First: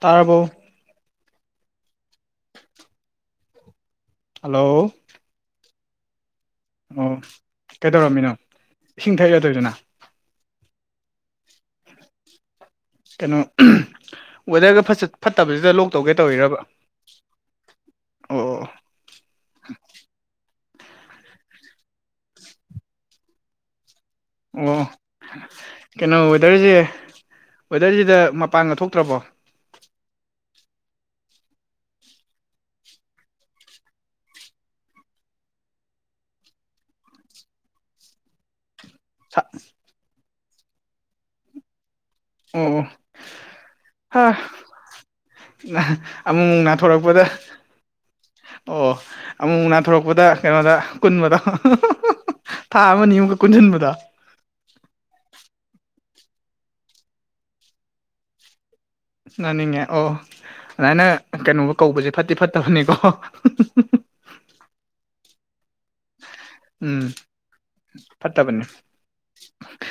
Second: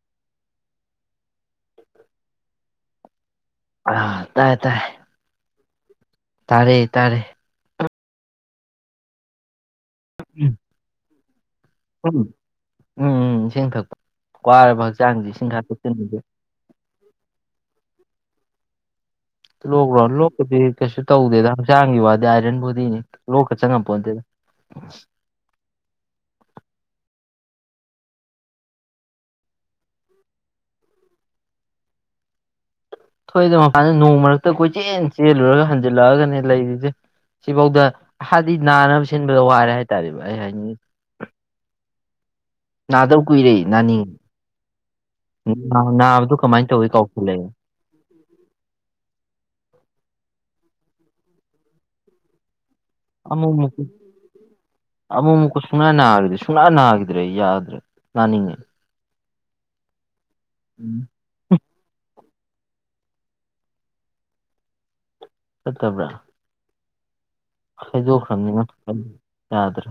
ꯇꯥꯔꯕꯣ ꯑ ꯇꯥꯏ ꯇꯥꯏ ꯍꯜꯂꯣ ꯇꯥꯔꯦ ꯑꯣ ꯇꯥꯔꯦ ꯀꯩꯗꯧꯔꯝꯃꯤꯅꯣ ꯏꯁꯤꯡ ꯊꯛꯏꯔ ꯇꯧꯔꯤꯗꯨꯅ ꯎꯝ ꯎ ꯀꯩꯅꯣ ꯋꯦꯗꯔꯒ ꯍꯛꯆꯥꯡꯁꯤ ꯏꯁꯤꯡ ꯈꯔ ꯐꯠꯇꯕꯁꯤꯗ ꯂꯣꯛ ꯇꯧꯒꯦ ꯊꯛꯆꯤꯟꯕꯁꯦ ꯇꯧꯔꯤꯔꯕ ꯑꯣ ꯂꯣꯛ꯭ꯔꯣ ꯂꯣꯛꯄꯗꯤ ꯀꯩꯁꯨ ꯇꯧꯗꯦꯗ ꯍꯛꯆꯥꯡꯒꯤ ꯋꯥꯗꯤ ꯑꯥꯏꯔꯟ ꯕꯣꯗꯤꯅꯤ ꯂꯣꯛꯀ ꯆꯪꯉꯛꯄꯣꯗꯦꯗ ꯑꯣ ꯀꯩꯅꯣ ꯋꯦꯗꯔꯁꯦ ꯋꯦꯗꯔꯁꯤꯗ ꯃꯄꯥꯟꯒ ꯊꯣꯛꯇ꯭ꯔꯕꯣ ꯊꯣꯏꯗ ꯃꯄꯥꯟꯗ ꯅꯣꯡ ꯃꯔꯛꯇ ꯀꯣꯏꯆꯦꯜ ꯆꯦꯜꯂꯨꯔꯒ ꯍꯟꯖꯤꯜꯂꯛꯑꯒꯅꯦ ꯂꯩꯔꯤꯁꯦ ꯁꯤꯐꯥꯎꯗ ꯍꯥꯏꯗꯤ ꯅꯥꯅꯕ ꯁꯤꯟꯕꯗ ꯁꯥ ꯋꯥꯔꯦ ꯍꯥꯏꯇꯥꯔꯦꯕ ꯑꯩ ꯍꯥꯏꯅꯤꯡꯉ ꯑꯣ ꯑꯣ ꯅꯥꯗꯧ ꯀꯨꯏꯔꯦ ꯅꯥꯅꯤꯡ ꯍꯥ ꯅꯥꯕꯗꯨ ꯑꯃꯨꯛꯃꯨꯛ ꯀꯃꯥꯏꯅ ꯇꯧꯋꯤ ꯀꯥꯎꯁꯨ ꯅꯥꯊꯣꯔꯛꯄꯗ ꯂꯩ ꯑꯣ ꯑꯃꯨꯛ ꯅꯥꯟꯊꯣꯔꯛꯄꯗ ꯀꯩꯅꯣꯗ ꯀꯨꯟꯕꯗꯣ ꯊꯥ ꯑꯃꯅꯤꯃꯨꯛꯀ ꯑꯃꯨꯛ ꯃꯨꯛ ꯀꯨꯟꯁꯤꯟꯕꯗꯣ ꯑꯃꯨꯛꯨꯛꯀ ꯁꯨꯡꯅꯥ ꯅꯥꯈꯤꯗ ꯁꯨꯡꯅꯥ ꯅꯥꯈꯤꯗ꯭ꯔꯦ ꯌꯥꯗ꯭ꯔꯦ ꯅꯥꯅꯤꯡꯉ ꯅꯥꯅꯤꯡꯉꯦ ꯑꯣ ꯑꯗꯨꯃꯥꯏꯅ ꯀꯩꯅꯣꯒ ꯀꯧꯕꯁꯦ ꯐꯠꯇꯤ ꯐꯠꯇꯕꯅꯤꯀꯣ ꯆꯠꯇꯕ꯭ꯔꯥ ꯎꯝ ꯈꯥꯏꯗꯣꯛꯈ꯭ꯔꯕꯅꯤꯅ ꯐꯠꯇꯕꯅꯤ ꯌꯥꯗ꯭ꯔꯦ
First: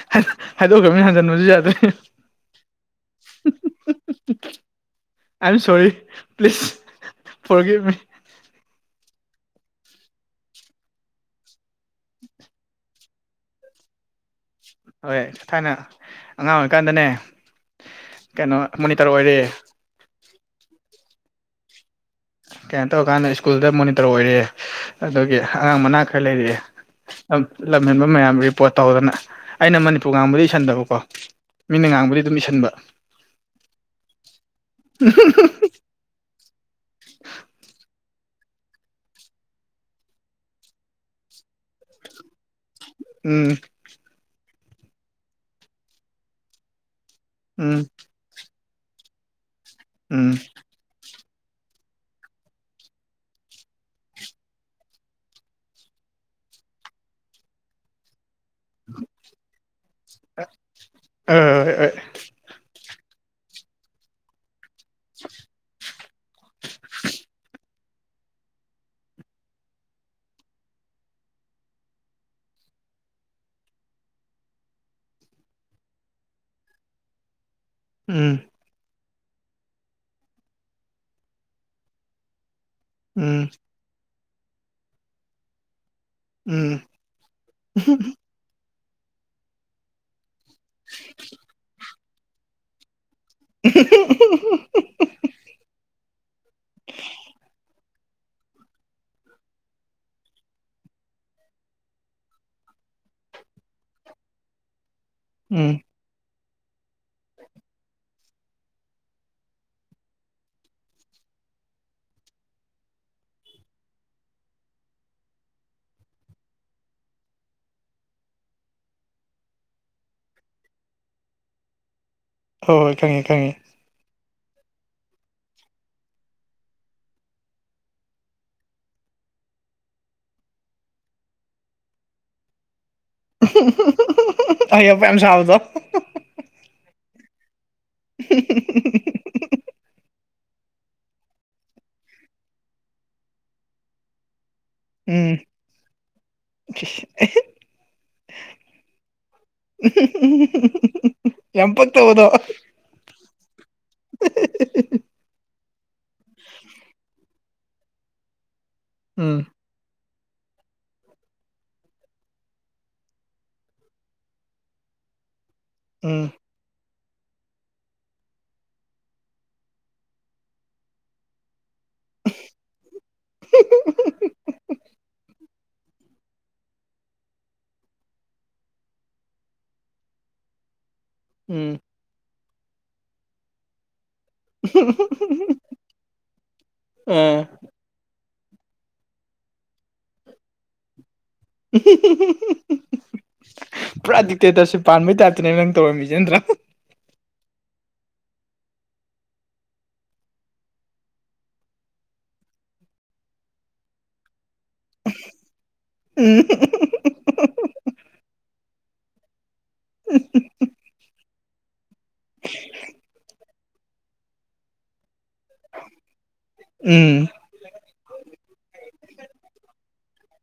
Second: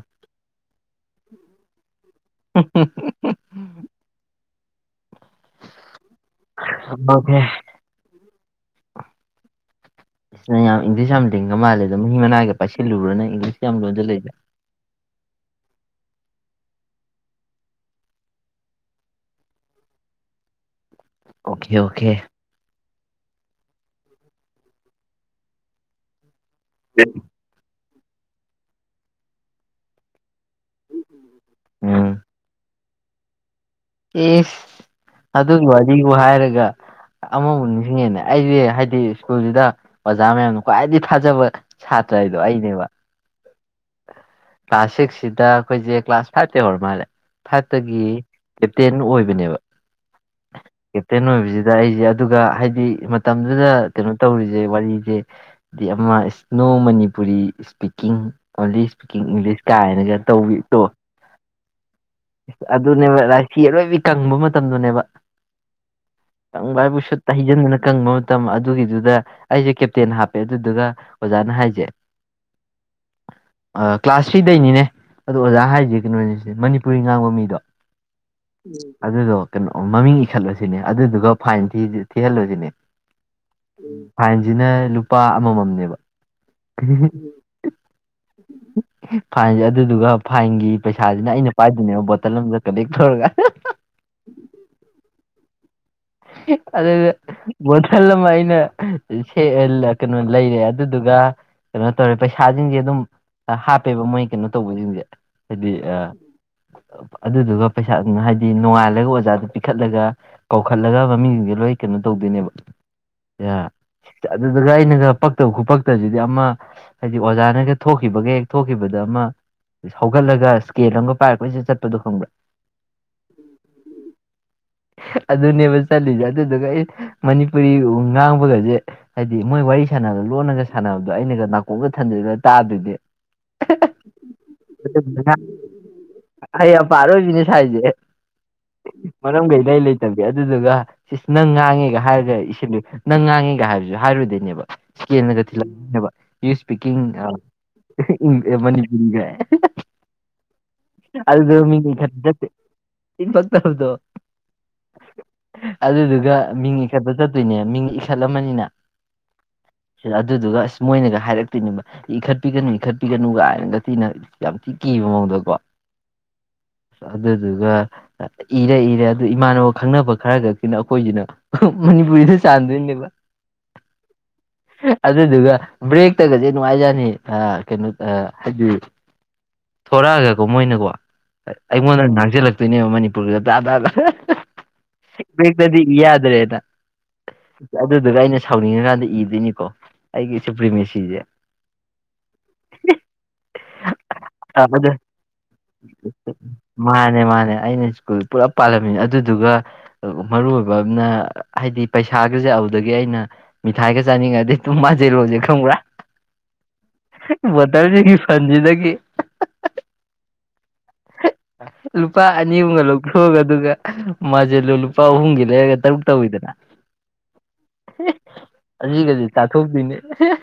ꯍꯥꯏꯗꯣꯛꯈ꯭ꯔꯕꯅꯤ ꯍꯟꯖꯤꯟꯕꯁꯨ ꯌꯥꯗ꯭ꯔꯦ ꯍꯥ [unintelligible] ꯑꯥꯏ ꯑꯦꯝ ꯁꯣꯔꯤ ꯄ꯭ꯂꯤꯖ ꯐꯣꯔꯒꯤꯞ ꯃꯤ ꯏꯁꯅ ꯌꯥꯝ ꯏꯪꯂꯤꯁ ꯌꯥꯝ ꯂꯤꯡꯒ ꯃꯥꯜꯂꯦ ꯑꯗꯣ ꯃꯍꯤ ꯃꯅꯥꯏꯒꯤ ꯄꯥꯏꯁꯤꯜꯂꯨꯨꯔꯅ ꯏꯪꯂꯤꯁ ꯌꯥꯝ ꯂꯣꯜꯖꯜꯂꯛ ꯏ ꯗꯣ ꯍꯣꯏ ꯊꯥꯏꯅ ꯑꯉꯥꯡ ꯑꯣꯏꯔꯤꯀꯥꯟꯗꯅꯦ ꯀꯩꯅꯣ ꯃꯣꯅꯤꯇꯔ ꯑꯣꯏꯔꯦ ꯑꯣꯀꯦ ꯑꯣꯀꯦ ꯀꯩꯅꯥꯏ ꯇꯧꯔꯀꯥꯟꯗ ꯁ꯭ꯀꯨꯜꯗ ꯃꯣꯅꯤꯇꯔ ꯑꯣꯏꯔꯛꯑꯦ ꯑꯗꯨꯒꯤ ꯑꯉꯥꯡ ꯃꯅꯥ ꯈꯔ ꯂꯩꯔꯛꯑꯦ [unintelligible] ꯂꯝꯍꯦꯟꯕ ꯃꯌꯥꯝ ꯔꯤꯄꯣꯔꯠ ꯇꯧꯗꯅ ꯑꯩꯅ ꯃꯅꯤꯄꯨꯔ ꯉꯥꯡꯕꯗ ꯏꯁꯟꯗꯕꯀꯣ ꯃꯤꯅ ꯎꯝ ꯉꯥꯡꯕꯗꯤ ꯑꯗꯨꯝ ꯏꯁꯁꯤꯟꯕ ꯑꯦꯁ ꯑꯗꯨꯒꯤ ꯋꯥꯔꯤꯕꯨ ꯍꯥꯏꯔꯒ ꯑꯃꯃꯛ ꯅꯤꯡꯁꯤꯡꯉꯦꯅꯦ ꯑꯩꯁꯦ ꯍꯥꯏꯗꯤ ꯁ꯭ꯀꯨꯜꯁꯤꯗ ꯑꯣꯖꯥ ꯃꯌꯥꯝꯅ ꯈ꯭ꯋꯥꯏꯗꯒꯤ ꯊꯥꯖꯕ ꯁꯥꯇ꯭ꯔ ꯍꯥꯏꯗꯣ ꯑꯩꯅꯦꯕ ꯎꯝ ꯀ꯭ꯂꯥꯁ ꯁꯤꯛꯁꯁꯤꯗ ꯑꯩꯈꯣꯏꯁꯦ ꯀ꯭ꯂꯥꯁ ꯐꯥꯏꯚꯇ ꯛꯚꯙꯆꯆꯩꯔ ꯃꯥꯜꯂꯦ ꯎꯝ ꯐꯥꯏꯚꯇꯒꯤ ꯀꯦꯞꯇꯦꯟ ꯑꯣꯏꯕꯅꯦꯕ ꯎꯝ ꯀꯦꯞꯇꯦꯟ ꯑꯣꯏꯕꯁꯤꯗ ꯑꯩꯁꯦ ꯑꯗꯨꯒ ꯍꯥꯏꯗꯤ ꯃꯇꯝꯗꯨꯗ ꯀꯩꯅꯣ ꯇꯧꯔꯤꯁꯦ ꯋꯥꯔꯤꯁꯦ ꯗꯤ ꯑꯃ ꯏꯁꯅꯣ ꯃꯅꯤꯄꯨꯔꯤ ꯏꯁꯄꯤꯀꯤꯡ ꯑꯣꯟꯂꯤ ꯏꯁꯂꯤꯁ ꯀꯥꯏꯅ ꯗꯏꯪꯂꯤꯁ ꯀꯥꯏꯅꯒ ꯇꯧꯕꯤꯗꯣ ꯑꯥ ꯑꯗꯨꯅꯦꯕ ꯔꯥꯁꯤ ꯑꯔꯣꯏꯕꯤ ꯀꯪꯕ ꯃꯇꯝꯗꯨꯅꯦꯕ ꯀꯪꯕ ꯍꯥꯏꯕꯨ ꯁꯠꯇ ꯍꯩꯖꯤꯟꯗꯨꯅ ꯀꯪꯕ ꯃꯇꯝ ꯃꯇꯝ ꯑꯗꯨꯒꯤꯗꯨꯗ ꯑꯩꯁꯦ ꯀꯦꯞꯇꯦꯟ ꯍꯥꯞꯄꯦ ꯑꯗꯨꯗꯨꯒ ꯑꯣꯖꯥꯅ ꯍꯥꯏꯁꯦ ꯀ꯭ꯂꯥꯁ ꯊ꯭ꯔꯤꯗꯩꯅꯤꯅꯦ ꯑꯗꯣ ꯑꯣꯖꯥ ꯍꯥꯏꯖ ꯀꯩꯅꯣꯅꯤꯅꯤ ꯄꯨꯔꯤ ꯉꯥꯡꯕ ꯃꯤꯗꯣ ꯎꯝꯏꯏ ꯑꯗꯨꯗꯣ ꯀꯩꯅꯣ ꯃꯃꯤꯡ ꯏꯈꯠꯂꯨꯁꯤꯅꯦ ꯑꯗꯨꯗꯨꯒ ꯐꯥꯏꯟ ꯊꯤꯍꯜꯂꯨꯁꯤꯅꯦ ꯎꯝ ꯐꯥꯏꯟꯁꯤꯅ ꯂꯨꯄꯥ ꯑꯃꯃꯝꯅꯦꯕ ꯎꯝ ꯐꯥꯏꯟꯁꯦ ꯑꯗꯨꯗꯨꯒ ꯐꯥꯏꯟꯒꯤ ꯄꯩꯁꯥꯁꯤꯅ ꯑꯩꯅ ꯅꯤ ꯣꯇꯜ ꯑꯃ ꯀꯟꯦꯛ ꯇꯧꯔꯒ ꯑꯣ ꯑꯗ ꯕꯣꯇꯜ ꯑꯃ ꯑꯩꯅ ꯁ ꯀꯩꯅꯣ ꯂꯩꯔꯦ ꯑꯗꯨꯗꯨꯒ ꯀꯩꯅꯣ ꯇꯧꯔꯦ ꯄꯩꯁꯥꯁꯤꯡꯁꯦ ꯑꯗꯨꯝ ꯍꯥꯞꯄꯦꯕ ꯃꯣꯏ ꯀꯩꯅꯣ ꯇꯧꯕꯁꯤꯡꯁꯦ ꯍꯥꯏꯗꯤ ꯎꯝ ꯑ ꯑꯗꯨꯗꯨꯒ ꯄꯩꯁꯥꯗꯨꯅ ꯍꯥꯏꯗꯤ ꯅꯣꯡꯉꯥꯜꯂꯒ ꯑꯣꯖꯥꯗꯨ ꯄꯤꯈꯠꯂꯒ ꯄꯨꯈꯠꯂꯒ ꯃꯃꯤꯡꯁꯤꯡꯁꯦ ꯂꯣꯏ ꯀꯩꯅꯣ ꯇꯧꯗꯣꯏꯅꯦꯕ ꯌꯥ ꯑꯗꯨꯗꯨꯒ ꯑꯩꯅꯒ ꯄꯛꯇꯕ ꯈꯨꯄꯛꯇꯁꯤꯗꯤ ꯑꯃ ꯍꯥꯏꯗꯤ ꯑꯣꯖꯥꯅꯒ ꯊꯣꯛꯈꯤꯕꯒ ꯍꯦꯛ ꯊꯣꯛꯈꯤꯕꯗ ꯑꯃ ꯍꯧꯒꯠꯂꯒ ꯏꯁꯀꯦꯜ ꯑꯃꯒ ꯄꯥꯏꯔꯛꯄꯩꯁꯤꯗ ꯆꯠꯄꯗꯣ ꯈꯪꯕ꯭ꯔꯥ ꯍꯣꯏ ꯍꯣꯏ ꯈꯪꯉꯦ ꯈꯪꯉꯦ ꯑꯗꯨꯅꯦꯕ ꯆꯠꯂꯤꯁꯦ ꯑꯗꯨꯗꯨꯒ ꯑꯩ ꯃꯅꯤꯄꯨꯔꯤ ꯉꯥꯡꯕꯒꯁꯦ ꯍꯥꯏꯗꯤ ꯃꯣꯏ ꯋꯥꯔꯤ ꯁꯥꯟꯅꯅꯕꯒ ꯂꯣꯟꯂꯒ ꯁꯥꯟꯅꯕꯗꯣ ꯑꯩꯅꯒ ꯅꯥꯀꯣꯛꯝꯒ ꯊꯟꯗꯣꯏꯗ ꯇꯥꯗꯣꯏꯗꯤ ꯑꯣꯛꯄ ꯌꯥꯝ ꯁꯥꯕꯗꯣ ꯑꯩ ꯑꯄꯥꯠ ꯑꯣꯏꯕꯤꯅꯦ ꯁꯥꯏꯁꯦ ꯃꯔꯝ ꯀꯩ ꯂꯩ ꯂꯩꯇꯦ ꯑꯗꯨꯗꯨꯒ ꯅꯪ ꯉꯥꯡꯉꯦꯒ ꯍꯥꯏꯔ ꯏ ꯅꯪ ꯉꯥꯡꯉꯦꯒ ꯍꯥꯏꯔꯁꯨ ꯍꯥꯏꯔꯨꯗꯣꯏꯅꯦꯕ ꯎꯝ ꯏꯁꯀꯦꯜꯒ ꯊꯤꯜꯂꯛꯅꯦꯕ ꯌ ꯏꯁꯄꯤꯀꯤꯡ ꯏ ꯃꯅꯤ ꯏꯒ [inaudible] ꯑꯗꯨꯜ ꯌꯥꯝ ꯃꯤꯅꯤ ꯈ ꯄꯛꯇꯕꯗꯣ ꯏ ꯐ ꯍꯕꯣ ꯍ ꯑꯗꯨꯗꯨꯒ ꯃꯤꯡ ꯏꯈꯠꯄ ꯆꯠꯇꯣꯏꯅꯦ ꯃꯤꯡ ꯏꯈꯠꯂꯝꯃꯅꯤꯅ ꯎꯝ ꯑꯗꯨꯗꯨꯒ ꯑꯁ ꯃꯣꯏꯅꯒ ꯍꯥꯏꯔꯛꯇꯣꯏꯅꯦꯕ ꯏꯈꯠꯄꯤꯒꯅꯨ ꯏꯈꯠꯄꯤꯒꯅꯨ ꯀꯥꯏꯅꯒ ꯊꯤꯅ ꯌꯥꯝ ꯊꯤꯛ ꯀꯦ ꯃꯑꯣꯡꯗ ꯀꯣ ꯎꯝ ꯑꯗꯨꯗ ꯑꯗꯨꯒ ꯍꯔ ꯍꯔꯦ ꯏꯃꯥꯟꯅꯕ ꯈꯪꯅꯕ ꯈꯔ ꯈꯛꯇꯅ ꯑꯩꯈꯣꯏꯁꯤꯅ ꯃꯅꯤꯄꯨꯔꯤꯗ ꯆꯥꯟꯗꯣꯏꯅꯦꯕ ꯑꯗꯨꯗꯨꯒ ꯕ꯭ꯔꯦꯛꯇꯒꯁꯦ ꯅꯨꯡꯉꯥꯏꯖꯅꯤ ꯀꯩꯅꯣ ꯍꯥꯏꯗꯤ ꯊꯣꯔꯛꯑꯒꯀꯣ ꯃꯣꯏꯅꯀꯣ ꯎꯝ ꯑꯩꯉꯣꯟꯗ ꯉꯥꯡꯁꯤꯜꯂꯛꯇꯣꯏꯅꯦꯕ ꯃꯅꯤꯄꯨꯔꯒꯤꯗ ꯇꯥ ꯇꯥꯗ ꯗꯤ ꯌꯥꯗ꯭ꯔꯦꯗ ꯑ ꯑꯗꯨꯗꯨꯒ ꯑꯩꯅ ꯁꯥꯎꯅꯤꯡꯉꯀꯥꯟꯗ ꯏꯗꯣꯏꯅꯤꯀꯣ ꯑꯩꯒꯤ ꯁꯨꯄ꯭ꯔꯤꯃꯦꯁꯤꯁꯦ ꯄꯨꯔꯥ ꯑ ꯗꯤꯛꯇꯦꯇꯔꯁꯨ ꯑꯗꯨ ꯄꯥꯟꯕꯩ ꯇꯥꯏꯞꯇꯅꯦꯕ ꯅꯪ ꯇꯧꯔꯝꯃꯤꯁ ꯅꯠꯇ꯭ꯔꯥ ꯃꯥꯅꯦ ꯃꯥꯅꯦ ꯑꯩꯅ ꯁ꯭ꯀꯨꯜ ꯄꯨꯂꯞ ꯄꯥꯜꯂꯝꯃꯤꯅꯤ ꯑꯗꯨꯗꯨꯒ ꯃꯔꯨ ꯑꯣꯏꯕ ꯑꯃꯅ ꯍꯥꯏꯗꯤ ꯄꯩꯁꯥꯒꯁꯦ ꯑꯗꯨꯗꯒꯤ ꯑꯩꯅ ꯃꯤꯊꯥꯏꯒ ꯆꯥꯅꯤꯡꯉꯗꯤ ꯃꯖꯩ ꯂꯣꯖꯦ ꯈꯃꯔꯥ ꯎꯝ ꯄꯇꯥꯔꯖꯦ ꯐꯖꯤꯗꯗꯒꯤ ꯎ ꯂꯨꯄꯥ ꯑꯅꯤ ꯑꯨꯨꯝꯒ ꯂꯤꯣꯛꯑꯒ ꯑꯗꯨꯒ ꯃꯥꯁꯦꯜꯂꯣ ꯂꯨꯄꯥ ꯑꯍꯨꯝꯒꯤ ꯂꯩꯔꯒ ꯇꯔꯨꯛ ꯇꯧꯋꯤꯗꯅ ꯎꯝ ꯍꯧꯖꯤꯛꯖꯤꯛ ꯆꯥꯊꯣꯛꯄꯤꯅꯦ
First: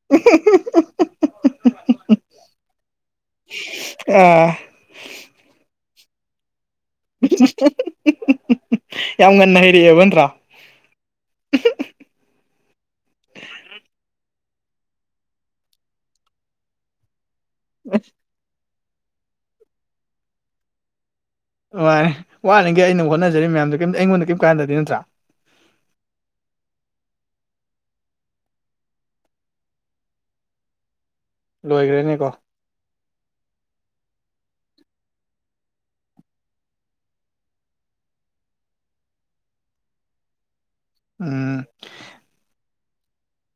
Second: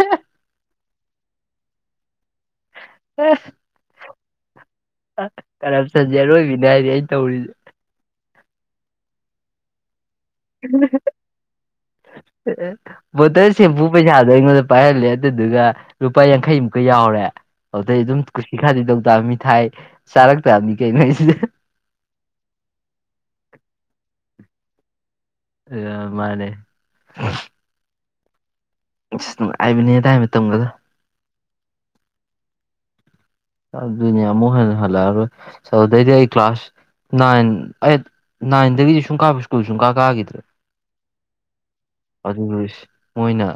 [inaudible] ꯑꯥ ꯀꯔꯞꯁꯟꯁꯦ ꯑꯔꯣꯏꯕꯤꯅꯦ ꯍꯥꯏꯗꯤ ꯑꯩ ꯌꯥꯝ ꯉꯟꯅ ꯍꯩꯔꯛꯑꯦꯕ ꯅꯠꯇ꯭ꯔꯥ ꯎꯝ ꯕꯣꯇꯜ ꯁꯦꯝꯄꯨ ꯄꯩꯁꯥꯗꯣ ꯑꯩꯉꯣꯟꯗ ꯄꯥꯏꯍꯜꯂꯦ ꯑꯗꯨꯗꯨꯒ ꯂꯨꯄꯥ ꯌꯥꯡꯈꯩꯃꯨꯛꯀ ꯌꯥꯎꯔꯦ ꯑꯗꯩ ꯑꯗꯨꯝ ꯀꯨꯁꯤ ꯈꯥꯗꯤ ꯇꯧ ꯇꯥꯑꯕꯃꯤ ꯊꯥꯏ ꯆꯥꯔꯛ ꯇꯥꯑꯕꯅꯤ ꯀꯩꯅꯣꯁꯤꯗ ꯋꯥꯅꯤ ꯋꯥꯠꯅꯤꯒꯦ ꯑꯩꯅ ꯍꯣꯠꯅꯖꯔꯤ ꯃꯌꯥꯝꯗꯣ ꯀꯝꯇ ꯑꯩꯉꯣꯟꯗ ꯀꯔꯤꯝ ꯀꯥꯟꯗꯗꯤ ꯅꯠꯇ꯭ꯔꯥ ꯑ ꯃꯥꯅꯦ ꯑꯁ ꯅꯨꯡꯉꯥꯏꯕꯅꯤ ꯑꯗꯨꯗꯥꯏ ꯃꯇꯝꯒꯗꯣ ꯂꯣꯏꯈ꯭ꯔꯦꯅꯤꯀꯣ ꯑꯗꯨꯅꯤ ꯑꯃꯨ ꯍꯅ ꯍꯜꯂ ꯆꯗꯗꯤ ꯑꯩ ꯀ꯭ꯂꯥꯁ ꯅꯥꯏꯟ ꯑꯩꯠ ꯅꯥꯏꯟꯗꯒꯤꯗꯤ ꯁꯨꯝ ꯀꯥꯕ ꯁ꯭ꯀꯨꯜ ꯁꯨꯡ ꯀꯥ ꯀꯥꯈꯤꯗ꯭ꯔꯦ ꯑ ꯑꯗꯨꯕꯨ ꯃꯣꯏꯅ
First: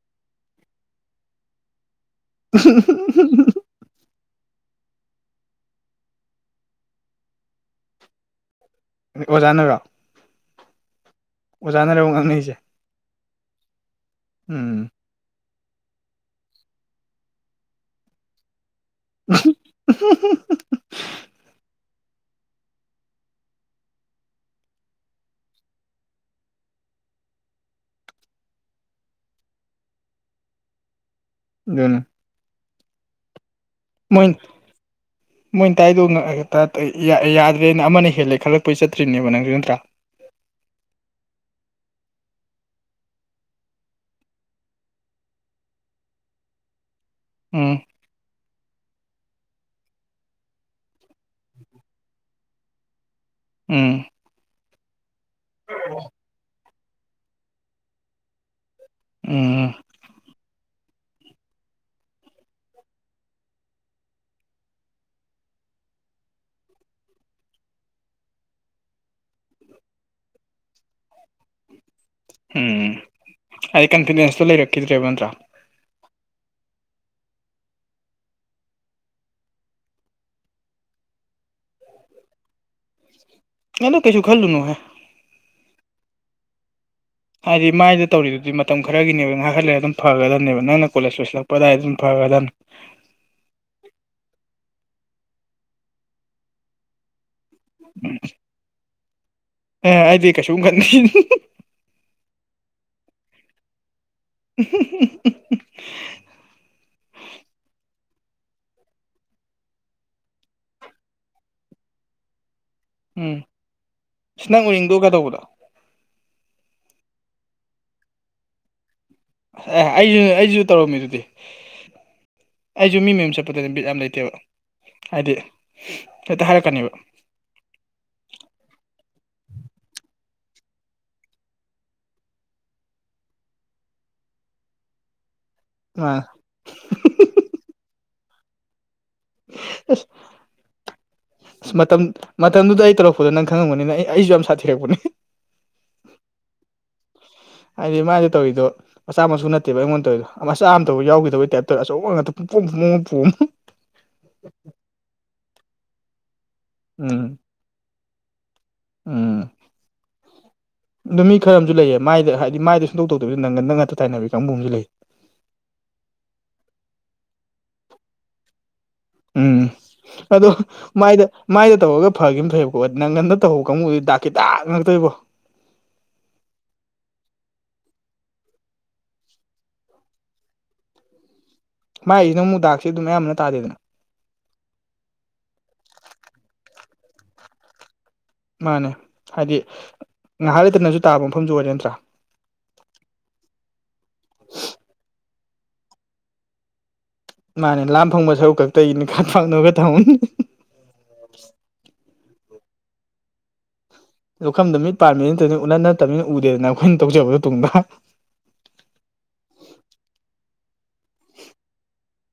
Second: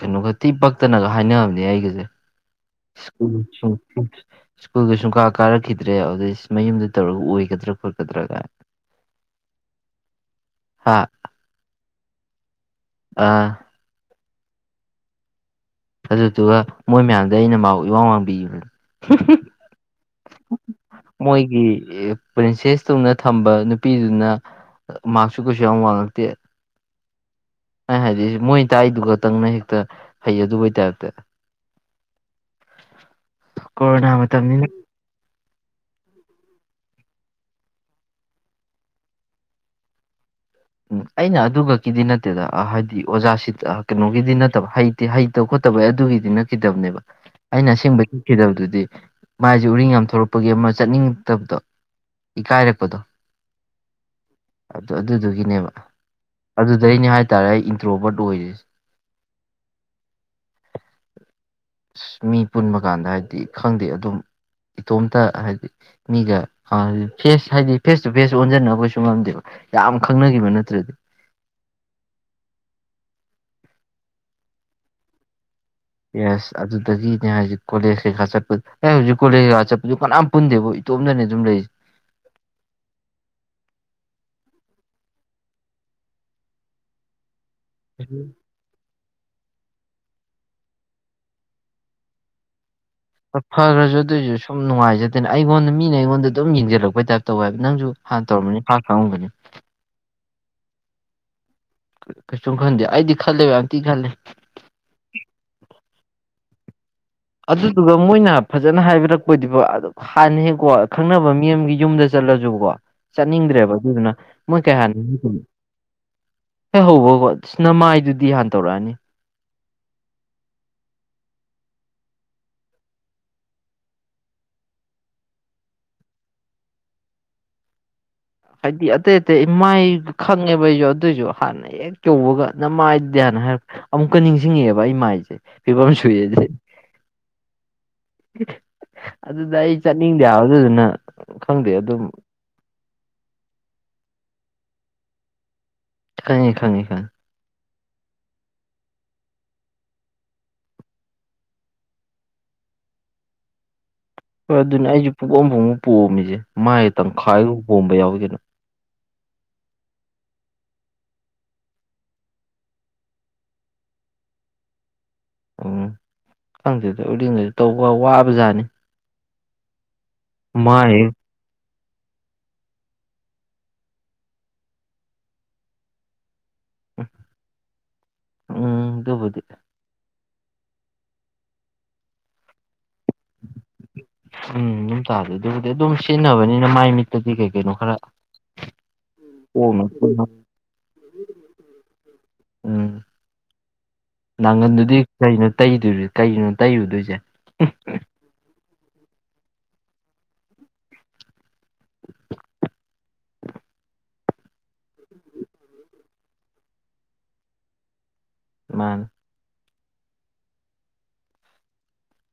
ꯀꯩꯅꯣꯒ ꯊꯤ ꯄꯛꯇꯅꯒ ꯍꯥꯏꯅꯝꯅꯦ ꯑꯩꯒꯁꯦ ꯎ ꯎ ꯁ꯭ꯀꯨꯜꯒ ꯁꯨꯡ ꯀꯥ ꯀꯥꯔꯛꯈꯤꯗ꯭ꯔꯦ ꯑꯗꯨꯗ ꯃꯌꯨꯝꯗ ꯇꯧꯔꯒ ꯑꯣꯏꯒꯗ꯭ꯔꯥ ꯈꯣꯠꯀꯗ꯭ꯔꯥ ꯀꯥꯏ ꯑꯣꯖꯥꯅꯒꯣ ꯍꯥꯥ ꯑꯣꯖꯥꯅꯔꯦꯕ ꯉꯥꯡꯅꯔꯤꯁꯦ ꯑꯥ ꯎꯝ ꯑꯗꯨꯗꯨꯒ ꯃꯣꯏ ꯃꯌꯥꯝꯗ ꯑꯩꯅ ꯃꯥꯥꯎ ꯏꯋꯥ ꯋꯥꯡꯕꯤꯈꯤꯕꯅꯤ [inaudible] ꯃꯣꯏꯒꯤ ꯄ꯭ꯔꯤꯟꯁꯦꯁ ꯇꯨꯡꯅ ꯊꯝꯕ ꯅꯨꯄꯤꯗꯨꯅ ꯃꯥꯛꯁꯨ ꯀꯩꯁꯨ ꯌꯥꯝ ꯋꯥꯡꯉꯛꯇꯦ ꯍꯥꯏꯗꯤ ꯃꯣꯏ ꯇꯥꯛꯏꯗꯨ ꯈꯛꯇꯪꯅ ꯍꯦꯛꯇ ꯍꯩ ꯑꯗꯨꯩ ꯇꯥꯏꯞꯇ ꯑꯗꯨꯅ ꯀꯣꯔꯔꯣꯅꯥ ꯃꯣꯏ ꯃꯇꯝꯅꯤ ꯃꯣꯏꯅ ꯇꯥꯏꯗꯧ ꯌꯥꯗ꯭ꯔꯦꯅ ꯑꯃꯅ ꯍꯦꯜꯂꯦ ꯈꯜꯂꯛꯄꯩ ꯆꯠꯇ꯭ꯔꯤꯅꯦꯕ ꯅꯪꯁꯨ ꯅꯠꯇ꯭ꯔꯥ ꯎꯝ ꯑꯩꯅ ꯑꯗꯨ ꯈꯛꯀꯤꯗꯤ ꯅꯠꯇꯦꯗ ꯍꯥꯏꯗꯤ ꯑꯣꯖꯥꯁꯤ ꯀꯩꯅꯣꯒꯤꯗꯤ ꯅꯠꯇꯕ ꯍꯩ ꯍꯩꯇꯕ ꯈꯣꯠꯇꯕ ꯑꯗꯨꯒꯤꯗꯤ ꯅꯈꯤꯗꯕꯅꯦꯕ ꯑꯩꯅ ꯎꯝ ꯑꯁꯦꯡꯕꯒꯤ ꯁꯤꯗꯕꯗꯨꯗꯤ ꯃꯥꯏꯁꯦ ꯎꯔꯤꯡ ꯌꯥꯝ ꯊꯣꯛꯣꯔꯛꯄꯒꯤ ꯑꯃ ꯆꯠꯅꯤꯡꯛꯇꯕꯗꯣ ꯏꯀꯥꯏꯔꯛꯄꯗꯣ ꯎꯝ ꯑꯗꯨ ꯑꯗꯨꯗꯨꯒꯤꯅꯦꯕ ꯑꯗꯨꯗꯩꯅꯦ ꯍꯥꯏꯇꯥꯔꯦ ꯑꯩ ꯏꯟꯇ꯭ꯔꯣꯕꯔꯠ ꯑꯣꯏꯔꯤꯁꯦ ꯑ ꯑꯁ ꯃꯤ ꯄꯨꯟꯕ ꯀꯥꯟꯗ ꯍꯥꯏꯗꯤ ꯈꯪꯗꯦ ꯑꯗꯨꯝ ꯏꯇꯣꯝꯇ ꯍꯥꯏꯗꯤ ꯃꯤꯒ ꯐꯦꯁ ꯍꯥꯏꯗꯤ ꯐꯦꯁ ꯇꯨ ꯐꯦꯁ ꯑꯣꯟꯁꯤꯟꯅꯕ ꯀꯩꯁꯨ ꯉꯝꯗꯦꯕ ꯌꯥꯝ ꯈꯪꯅꯈꯤꯕ ꯅꯠꯇ꯭ꯔꯗꯤ ꯎꯝ ꯑꯩꯗꯤ ꯀꯟꯐꯤꯗꯦꯟꯁꯇꯣ ꯂꯩꯔꯛꯈꯤꯗ꯭ꯔꯦꯕ ꯅꯠꯇ꯭ꯔꯥ ꯌꯦꯁ ꯑꯗꯨꯗꯒꯤꯅꯦ ꯍꯧꯖꯤꯛ ꯀꯣꯂꯦꯖ ꯀꯩꯀꯥ ꯆꯠꯄꯗꯨ ꯑꯦ ꯍꯧꯖꯤꯛ ꯀꯣꯂꯦꯖ ꯀꯩꯀꯥ ꯆꯠꯄꯗꯨ ꯀꯅꯥꯝ ꯄꯨꯄꯟꯗꯦꯕꯨ ꯏꯇꯣꯝꯗꯅꯅꯦ ꯑꯗꯨꯝ ꯂꯩꯁꯦ ꯑꯗꯣ ꯀꯩꯁꯨ ꯈꯜꯂꯨꯅꯨꯍꯦ ꯍꯥꯏꯗꯤ ꯃꯥꯏꯗ ꯇꯧꯔꯤꯗꯨꯗꯤ ꯃꯇꯝ ꯈꯔꯒꯤꯅꯦꯕ ꯉꯥꯏꯍꯜꯂꯦ ꯑꯗꯨꯝꯒꯗꯅꯦꯕ ꯅꯪꯅ ꯀꯣꯂꯦꯖ ꯂꯣꯏꯁꯤꯜꯂꯛꯄꯗꯥꯏ ꯑꯗꯨꯝ ꯐꯒꯗꯕꯅꯤ ꯐꯔꯁꯨ ꯑꯗꯨꯑꯣꯏꯁꯨ ꯁꯨꯝ ꯅꯨꯡꯉꯥꯏꯖꯗꯦꯅ ꯑꯩꯉꯣꯟꯗ ꯃꯤꯅ ꯑꯩꯉꯣꯟꯗ ꯑꯗꯨꯝ ꯌꯦꯡꯜꯛꯩ ꯇꯥꯏꯞꯇ ꯇꯧꯦ ꯍꯥꯏꯕ ꯅꯪꯁꯨ ꯍꯥꯟꯅ ꯇꯧꯔꯝꯝꯕꯅꯤ ꯍ ꯈꯪꯉꯝꯒꯅꯤ ꯑꯦ ꯑꯩꯗꯤ ꯀꯩꯁꯨ ꯑꯃ ꯈꯠꯅꯤ ꯀꯩꯁꯨꯝ ꯈꯟꯗꯦ ꯑꯩꯗꯤ ꯈꯜꯂꯦꯕ ꯑꯝꯇꯤ ꯈꯜꯂꯦ ꯎ ꯑꯗꯨꯗꯨꯒ ꯃꯣꯏꯅ ꯐꯖꯅ ꯍꯥꯏꯕꯤꯔꯛꯄꯗꯨꯕ ꯍꯥꯟꯅ ꯍꯦꯛꯀꯣ ꯈꯪꯅꯕ ꯃꯤ ꯑꯃꯒꯤ ꯌꯨꯝꯗ ꯆꯠꯂꯁꯨꯀꯣ ꯎꯝ ꯆꯠꯅꯤꯡꯗ꯭ꯔꯦꯕ ꯑꯗꯨꯗꯨꯅ ꯑꯁ ꯃꯣꯏ ꯅꯪ ꯀꯩ ꯎꯔꯤꯡꯗꯣ ꯀꯩꯗꯧꯕꯗꯣ ꯍꯥꯏꯅꯤ ꯍꯦꯛ ꯍꯧꯕꯀꯣ ꯁꯤ ꯅ ꯃꯥꯏꯗꯨꯗꯤ ꯍꯥꯟꯅ ꯇꯧꯔꯛꯑꯅꯤ ꯑꯦ ꯑꯩꯁꯨ ꯑꯩꯁꯨ ꯇꯧꯔꯝꯃꯤ ꯑꯗꯨꯗꯤ ꯑꯩꯁꯨ ꯃꯤ ꯃꯌꯨꯝ ꯆꯠꯄꯗ ꯕꯤꯠ ꯌꯥꯝ ꯂꯩꯇꯦꯕ ꯍꯥꯏꯗꯤ ꯍꯦꯇ ꯍꯥꯏꯔꯛ ꯀꯅꯤꯕ ꯍꯥꯏꯗꯤ ꯑꯇꯩ ꯑꯇꯩ ꯏꯃꯥꯏ ꯈꯪꯉꯦꯕ ꯑꯩꯁꯨ ꯑꯗꯨꯏꯁꯨ ꯍꯥꯟꯅ ꯍꯦꯛ ꯌꯧꯕꯒ ꯅꯃꯥꯏꯗꯦꯅ ꯍꯥꯏꯔꯛꯄ ꯑꯃꯨꯛꯀ ꯅꯤꯡꯁꯤꯡꯉꯛꯑꯦꯕ ꯑꯩ ꯃꯥꯏꯁꯦ ꯐꯤꯕꯝ ꯃꯥꯅ ꯁꯣꯛꯑꯦꯅꯦ ꯑꯗꯨꯗ ꯑꯩ ꯑꯁ ꯆꯠꯅꯤꯡꯗꯦꯕ ꯑꯗꯨꯗꯨꯅ ꯈꯪꯗꯦ ꯑꯁ ꯑꯗꯨꯝ ꯃꯇꯝ ꯃꯇꯝꯗꯨꯗ ꯑꯩ ꯇꯧꯔꯛꯄꯗꯣ ꯅꯪ ꯈꯪꯉꯝꯒꯅꯤꯅ ꯑꯩꯁꯨ ꯌꯥꯝ ꯁꯥꯊꯤꯔꯛꯄꯅꯦ ꯈꯪꯉꯦ ꯈꯪꯉꯦ ꯈꯪꯉꯦ ꯍꯥꯏꯗꯤ ꯃꯥꯏꯗ ꯇꯧꯋꯤꯗꯣ ꯃꯆꯥ ꯃꯁꯨ ꯅꯠꯇꯦꯕ ꯑꯩꯉꯣꯟꯗꯧꯔꯤꯗ ꯃꯆꯥ ꯑꯃꯇ ꯌꯥꯎꯈꯤꯗꯕꯩ ꯇꯥꯏꯞꯇ ꯑꯆꯧꯕ ꯉꯥꯛꯇ ꯍꯣꯏ ꯑꯗꯨꯅꯦ ꯑꯩꯁꯨ ꯄꯨꯛ ꯄꯣꯝ ꯄꯣꯝꯃꯤꯁꯦ ꯃꯥꯥꯏ ꯎꯝ ꯇꯪꯈꯥꯏ ꯃꯨꯛ ꯄꯣꯝꯕ ꯌꯥꯎꯏ ꯀꯩꯅꯣ ꯎꯝ ꯑꯗꯨ ꯃꯤ ꯈꯔ ꯑꯃꯁꯨ ꯂꯩꯌꯦ ꯃꯥꯏꯗ ꯍꯥꯏꯗꯤ ꯃꯥꯏꯗ ꯁꯨꯡꯇꯧ ꯇꯧꯇꯕꯤꯗ ꯅꯪ ꯒꯟꯗ ꯉꯥꯛꯇ ꯇꯥꯏꯅꯕꯤ ꯀꯥꯡꯕꯨ ꯑꯃꯁꯨ ꯂꯩꯌꯦ ꯎꯝ ꯈꯪꯗꯦꯗ ꯎꯔꯤꯡꯒꯁꯦꯇꯧꯕ ꯋꯥꯕ ꯖꯥꯠꯅꯤ ꯎꯝ ꯑꯗꯣ ꯃꯥꯏ ꯃꯥꯏꯗ ꯃꯥꯏꯗ ꯇꯧꯔꯒ ꯐꯈꯤꯕꯅ ꯐꯩꯕꯀꯣ ꯅꯪ ꯉꯟꯗ ꯇꯧꯍꯧꯕ ꯀꯥꯡꯕꯨꯗꯨꯗꯤ ꯗꯥꯛꯀꯤ ꯗꯥꯛ ꯉꯛꯇ ꯏꯕꯣ ꯎ ꯎꯝ ꯑꯗꯨꯕꯨꯗꯤ ꯃꯥꯏꯁꯤꯅ ꯃꯨ ꯗꯥꯥꯛꯁꯦ ꯑꯗꯨꯝ ꯑꯌꯥꯝꯕꯅ ꯇꯥꯗꯦꯗꯅ ꯎꯝ ꯌꯨꯝ ꯇꯥꯗꯦ ꯑꯗꯨꯕꯨꯗꯤ ꯑꯗꯨꯝ ꯁꯤꯖꯤꯟꯅꯕꯅꯤꯅ ꯃꯥꯏ ꯃꯤꯠꯇꯗꯤ ꯀꯩ ꯀꯩꯅꯣ ꯈꯔ ꯃꯥꯅꯦ ꯍꯥꯏꯗꯤ ꯀꯣꯛꯅꯕ ꯉꯥꯏꯍꯥꯛ ꯂꯩꯇꯅꯁꯨ ꯇꯥꯕ ꯃꯐꯝꯁꯨ ꯑꯣꯏꯔꯦ ꯅꯠꯇ꯭ꯔꯥ ꯎꯝ ꯅꯪꯒꯟꯗꯨꯗꯤ ꯀꯩꯅꯣ ꯇꯩꯗꯣꯏ ꯀꯒꯤꯅꯣ ꯇꯩꯔꯨꯗꯣꯏꯁꯦ ꯃꯥꯅꯦ ꯂꯥꯝ ꯐꯪꯕ ꯁꯔꯨꯛ ꯈꯛꯇꯩꯒꯤꯅꯤ ꯈꯥ ꯐꯪꯗꯕ ꯈꯔ ꯊꯝꯃꯝꯅꯤ ꯂꯧꯈꯝꯗ ꯃꯤꯠ ꯄꯥꯝꯃꯤ ꯅꯠꯇꯅꯤ ꯎꯅ ꯅꯠꯇꯃꯤꯅ ꯎꯗꯦꯗꯅ ꯑꯩꯈꯣꯏꯅ ꯇꯧꯖꯕꯗꯣ ꯇꯨꯡꯗ ꯃꯥꯅꯦ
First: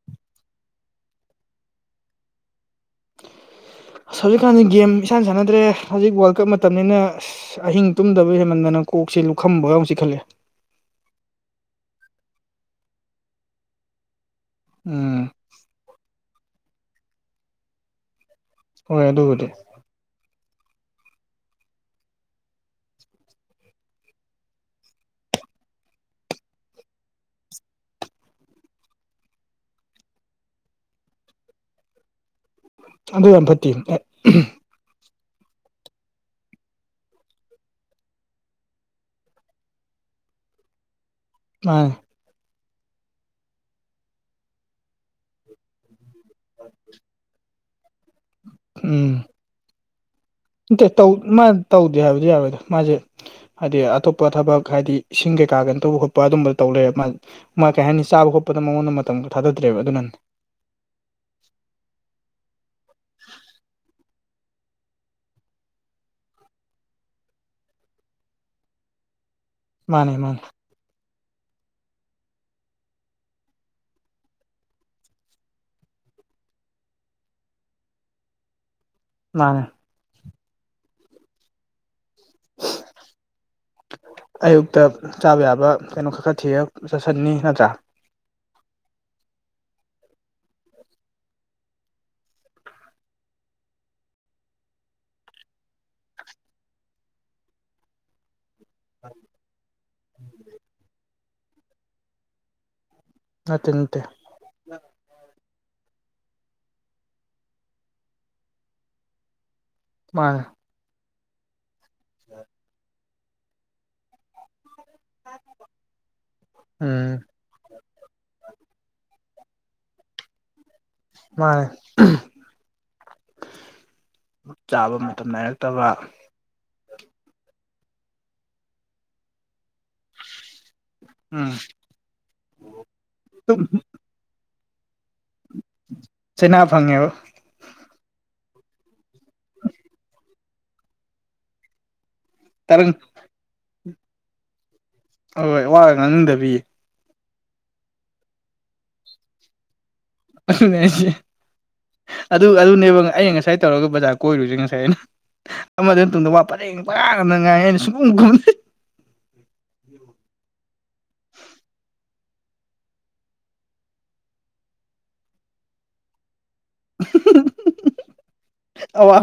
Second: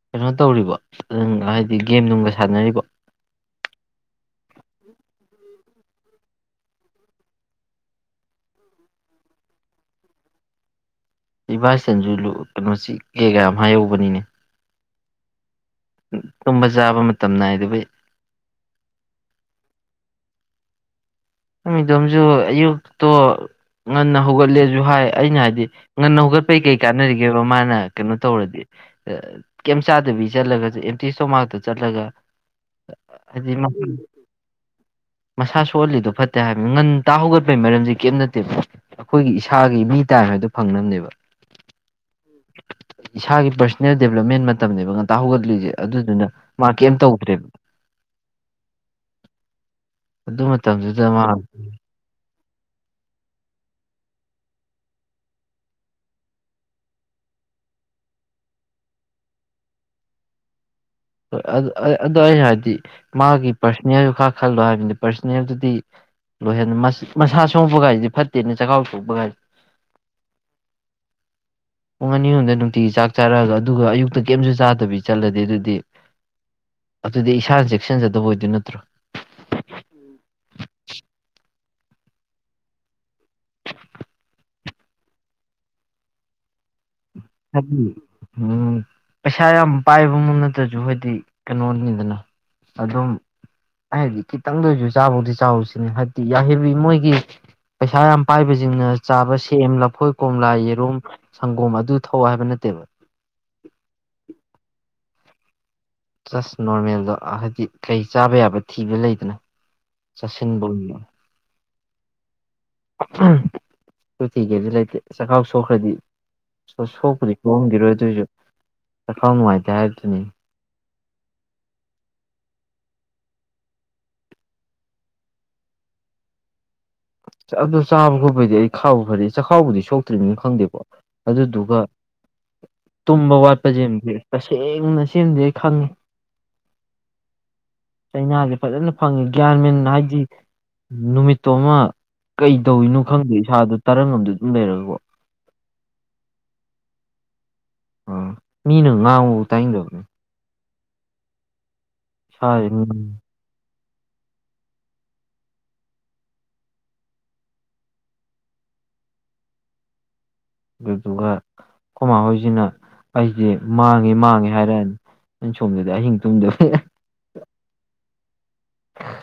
ꯀꯩꯅꯣ ꯇꯧꯔꯤꯕꯣ ꯑꯝ ꯍꯥꯏꯗꯤ ꯒꯦꯝ ꯅꯨꯡꯒ ꯁꯥꯟꯅꯔꯤꯕ ꯑꯁ ꯍꯧꯖꯤꯛꯀꯥꯟꯗꯤ ꯒꯦꯝ ꯏꯁꯥꯟ ꯁꯥꯟꯅꯗ꯭ꯔꯦ ꯍꯧꯖꯤꯛ ꯋꯥꯔꯜ ꯀꯞ ꯃꯇꯝꯅꯤꯅ ꯑꯁ ꯑꯁ ꯑꯍꯤꯡ ꯇꯨꯝꯗꯕ ꯍꯦꯟꯃꯟꯗꯅ ꯀꯣꯛꯁꯦ ꯂꯨꯞꯈꯝꯕꯧ ꯌꯥꯎꯅ ꯆꯤꯛꯈꯠꯂꯛꯑꯦ [unintelligible] ꯎꯝ ꯇꯨꯝꯕ ꯆꯥꯕ ꯃꯇꯝ ꯅꯥꯏ ꯗꯕꯩ ꯍꯣꯏ ꯑꯗꯨꯕꯨꯗꯤ ꯃꯤꯗꯣꯝꯁꯨ ꯑꯌꯨꯛꯇꯣ ꯉꯟꯅ ꯍꯧꯒꯠꯂꯦꯁꯨ ꯍꯥꯏ ꯑꯩꯅ ꯍꯥꯏꯗꯤ ꯉꯟꯅ ꯍꯧꯒꯠꯄꯩ ꯀꯩ ꯀꯥꯟꯅꯔꯤꯒꯦꯕ ꯃꯥꯅ ꯀꯩꯅꯣ ꯇꯧꯔꯗꯤ ꯀꯦꯝꯆꯥꯗꯕꯤ ꯆꯠꯂꯒ ꯑꯦꯝꯇꯤꯁꯇꯣꯃꯥꯛꯇ ꯆꯠꯂꯒ ꯑꯗꯨ ꯌꯥꯝ ꯍꯥꯏꯗꯤ ꯐꯠꯇꯦ ꯃꯁꯥ ꯁꯣꯛꯍꯜꯂꯤꯗꯣ ꯐꯠ ꯍꯥꯏꯕ ꯉꯟ ꯇꯥ ꯍꯧꯒꯠꯄꯒꯤ ꯃꯔꯝꯁꯦ ꯀꯩꯝ ꯅꯠꯇꯦ ꯑꯩꯈꯣꯏꯒꯤ ꯏꯁꯥꯒꯤ ꯃꯤ ꯇꯥꯏꯝ ꯍꯥꯏꯕꯗꯣ ꯐꯪꯅꯕꯅꯦꯕ ꯃꯥꯅꯦ ꯏꯁꯥꯒꯤ ꯄꯔꯁꯣꯅꯦꯜ ꯗꯦꯕꯂꯞꯃꯦꯟ ꯃꯇꯝꯅꯦꯕ ꯉꯟꯇ ꯍꯧꯒꯠꯂꯤꯁꯦ ꯑꯗꯨꯗꯨꯅ ꯃꯥ ꯀꯦꯝ ꯇꯧꯗ꯭ꯔꯦꯕ ꯎꯝ ꯑꯗꯨ ꯅꯠꯇꯦ ꯃꯇꯝꯗꯨꯗ ꯇꯧ ꯃꯥ ꯇꯧꯗꯦ ꯍꯥꯏꯕꯗꯤ ꯌꯥꯔꯣꯏꯗ ꯃꯥꯁꯦ ꯍꯥꯏꯗꯤ ꯑꯇꯣꯞꯄ ꯊꯕꯛ ꯍꯥꯏꯗꯤ ꯏꯁꯤꯡ ꯀꯩꯀꯥ ꯀꯩꯅ ꯇꯧꯕ ꯈꯣꯠꯄ ꯑꯗꯨꯝꯕ ꯇꯧ ꯂꯩꯔꯦ ꯃꯥ ꯃꯥ ꯀꯩ ꯍꯥꯏꯅꯤ ꯆꯥꯕ ꯈꯣꯠꯄꯗ ꯃꯉꯣꯟꯗ ꯃꯇꯝꯒ ꯊꯥꯗ꯭ꯔꯦꯕ ꯑꯗꯨꯅ ꯑꯗꯣ ꯑꯩꯅ ꯍꯥꯏꯗꯤ ꯃꯥꯒꯤ ꯄꯥꯔꯁꯣꯅꯦꯜ ꯈꯔ ꯈꯜꯂꯣ ꯍꯥꯏꯕꯅꯤꯗ ꯄꯔꯁꯣꯅꯦꯜꯗꯨꯗꯤ ꯂꯣꯏꯍꯟ ꯃꯁꯥ ꯁꯣꯛꯄꯒꯥꯏꯁꯤꯗꯤ ꯐꯠꯇꯦꯅꯦ ꯆꯈꯥꯎ ꯁꯣꯛꯄꯥꯒꯥꯏꯁꯦ ꯃꯥꯅꯦ ꯃꯥꯅꯦ ꯄꯨꯡ ꯑꯅꯤꯔꯣꯝꯗ ꯅꯨꯡꯇꯤꯒꯤ ꯆꯥꯛ ꯆꯥꯔꯛꯑꯒ ꯑꯗꯨꯒ ꯑꯌꯨꯛꯇ ꯀꯩꯝꯁꯨ ꯆꯥꯗꯕꯤ ꯆꯠꯂꯗꯤ ꯑꯗꯨꯗꯤ ꯑꯗꯨꯗꯤ ꯏꯁꯥꯅ ꯆꯦꯛꯁꯤꯟꯖꯗꯕ ꯑꯣꯏꯗꯣꯏ ꯅꯠꯇ꯭ꯔꯣ ꯃꯥꯅꯦ [inaudible] ꯑꯌꯨꯛꯇ ꯆꯥꯕ ꯌꯥꯕ ꯀꯩꯅꯣ ꯈꯔ ꯈꯔ ꯊꯤꯑ ꯁ ꯁꯅꯤ [unintelligible] ꯍꯥꯏ [unintelligible] ꯎꯝ ꯄꯩꯁꯥ ꯌꯥꯝ ꯄꯥꯏꯕ ꯑꯃꯝ ꯅꯠꯇ꯭ꯔꯁꯨ ꯍꯥꯏꯗꯤ ꯀꯩꯅꯣꯅꯤꯗꯅ ꯑꯗꯨꯝ ꯍꯥꯏꯕꯗꯤ ꯈꯤꯇꯪꯗ ꯑꯣꯏꯁꯨ ꯆꯥꯕꯧꯗꯤ ꯆꯥꯎꯁꯤꯅꯦ ꯍꯥꯏꯕꯗꯤ ꯌꯥꯍꯕꯤ ꯃꯣꯏꯒꯤ ꯄꯩꯁꯥ ꯌꯥꯝ ꯄꯥꯏꯕꯁꯤꯡꯅ ꯆꯥꯕ ꯁꯦꯝ ꯂꯐꯣꯏ ꯀꯣꯝꯂꯥ ꯌꯦꯔꯨꯝ ꯁꯪꯒꯣꯝ ꯑꯗꯨ ꯊꯧꯑꯣ ꯍꯥꯏꯕ ꯅꯠꯇꯦꯕ ꯅꯠꯇꯦ ꯅꯠꯇꯦ ꯖꯁ ꯅꯣꯔꯃꯦꯜꯗꯣ ꯍꯥꯏꯗꯤ ꯀꯩ ꯆꯥꯕ ꯌꯥꯕ ꯊꯤꯕ ꯂꯩꯗꯅ ꯆꯥꯁꯤꯟꯕ ꯑꯣꯏꯕ ꯑ [inaudible] ꯁꯣꯇꯤ ꯀꯩꯗꯤ ꯂꯩꯇꯦ ꯆꯈꯥꯎ ꯁꯣꯛꯈ꯭ꯔꯗꯤ ꯎꯝ ꯁꯣꯛꯄ꯭ꯔꯤ ꯆꯣꯡꯈꯤꯔꯣꯏ ꯑꯗꯨꯁꯨ ꯆꯈꯥꯎ ꯅꯨꯡꯉꯥꯏꯇꯦ ꯍꯥꯏꯕꯗꯨꯅꯤ ꯃꯥꯅꯦ ꯆꯥꯕ ꯃꯇꯝ ꯅꯥꯏꯔꯛꯇꯕ ꯑꯗꯣ ꯆꯥꯕ ꯈꯣꯠꯄꯗꯤ ꯑꯩ ꯈꯥꯎꯕ ꯐꯔꯦ ꯆꯈꯥꯎꯕꯨꯗꯤ ꯁꯣꯛꯇ꯭ꯔꯤꯕꯅꯤꯅ ꯈꯪꯗꯦꯕꯣ ꯎꯝ ꯑꯗꯨꯗꯨꯒ ꯇꯨꯝꯕ ꯑꯗꯨꯝ ꯋꯥꯠꯄ ꯁꯦꯝꯁꯦ ꯇꯁꯦꯡꯅ ꯁꯦꯝꯁꯦ ꯆꯅꯥꯕꯪꯉꯦꯕꯨ ꯆꯩꯅꯥꯁꯦ ꯐꯖꯅ ꯐꯪꯉꯦ ꯒ꯭ꯌꯥꯟ ꯃꯦꯟ ꯍꯥꯏꯗꯤ ꯅꯨꯃꯤꯠꯇꯣ ꯑꯃ ꯀꯩ ꯇꯔꯪ ꯇꯧꯔꯤꯅꯣ ꯈꯪꯗꯦ ꯏꯁꯥꯗꯣ ꯇꯔꯪꯝꯗ ꯑꯗꯨꯝ ꯂꯩꯔꯒꯀꯣ ꯍꯣꯏ ꯍꯣꯏ ꯑ ꯋꯥꯕ ꯉꯥꯡꯅꯤꯡꯗꯕꯤꯌꯦ ꯑꯣ ꯃꯤꯅ ꯉꯥꯎ ꯇꯥꯏꯅꯤꯡꯗꯕꯅꯤ ꯑꯗꯨꯅꯦ ꯑꯩꯁꯦ ꯑꯗꯨ ꯏꯁꯥꯁꯦ ꯑꯗꯨꯅꯦꯕ ꯉꯝ ꯑꯩꯅ ꯉꯁꯥꯏ ꯇꯧꯔꯒ ꯕꯖꯥꯔ ꯀꯣꯏꯔꯨꯁꯦ ꯉꯁꯥꯏ ꯑꯩꯅ ꯑꯃꯗ ꯇꯨꯡꯗ ꯋꯥ ꯄꯔꯦꯡ ꯄꯔꯥ ꯉꯗꯅ ꯉꯥꯏꯉꯦ ꯑꯩꯅ ꯁꯨꯛ [unintelligible] ꯑꯗꯨꯗꯨꯒ ꯈꯨꯃꯥ ꯍꯣꯏꯖꯨꯅꯦ ꯑꯩꯁꯦ ꯃꯥꯡꯉꯦ ꯃꯥꯡꯉꯦ ꯍꯥꯏꯔꯅꯤ ꯅ ꯁꯣꯝꯗꯗꯤ ꯑꯍꯤꯡ ꯇꯨꯝꯗ ꯑꯋꯥ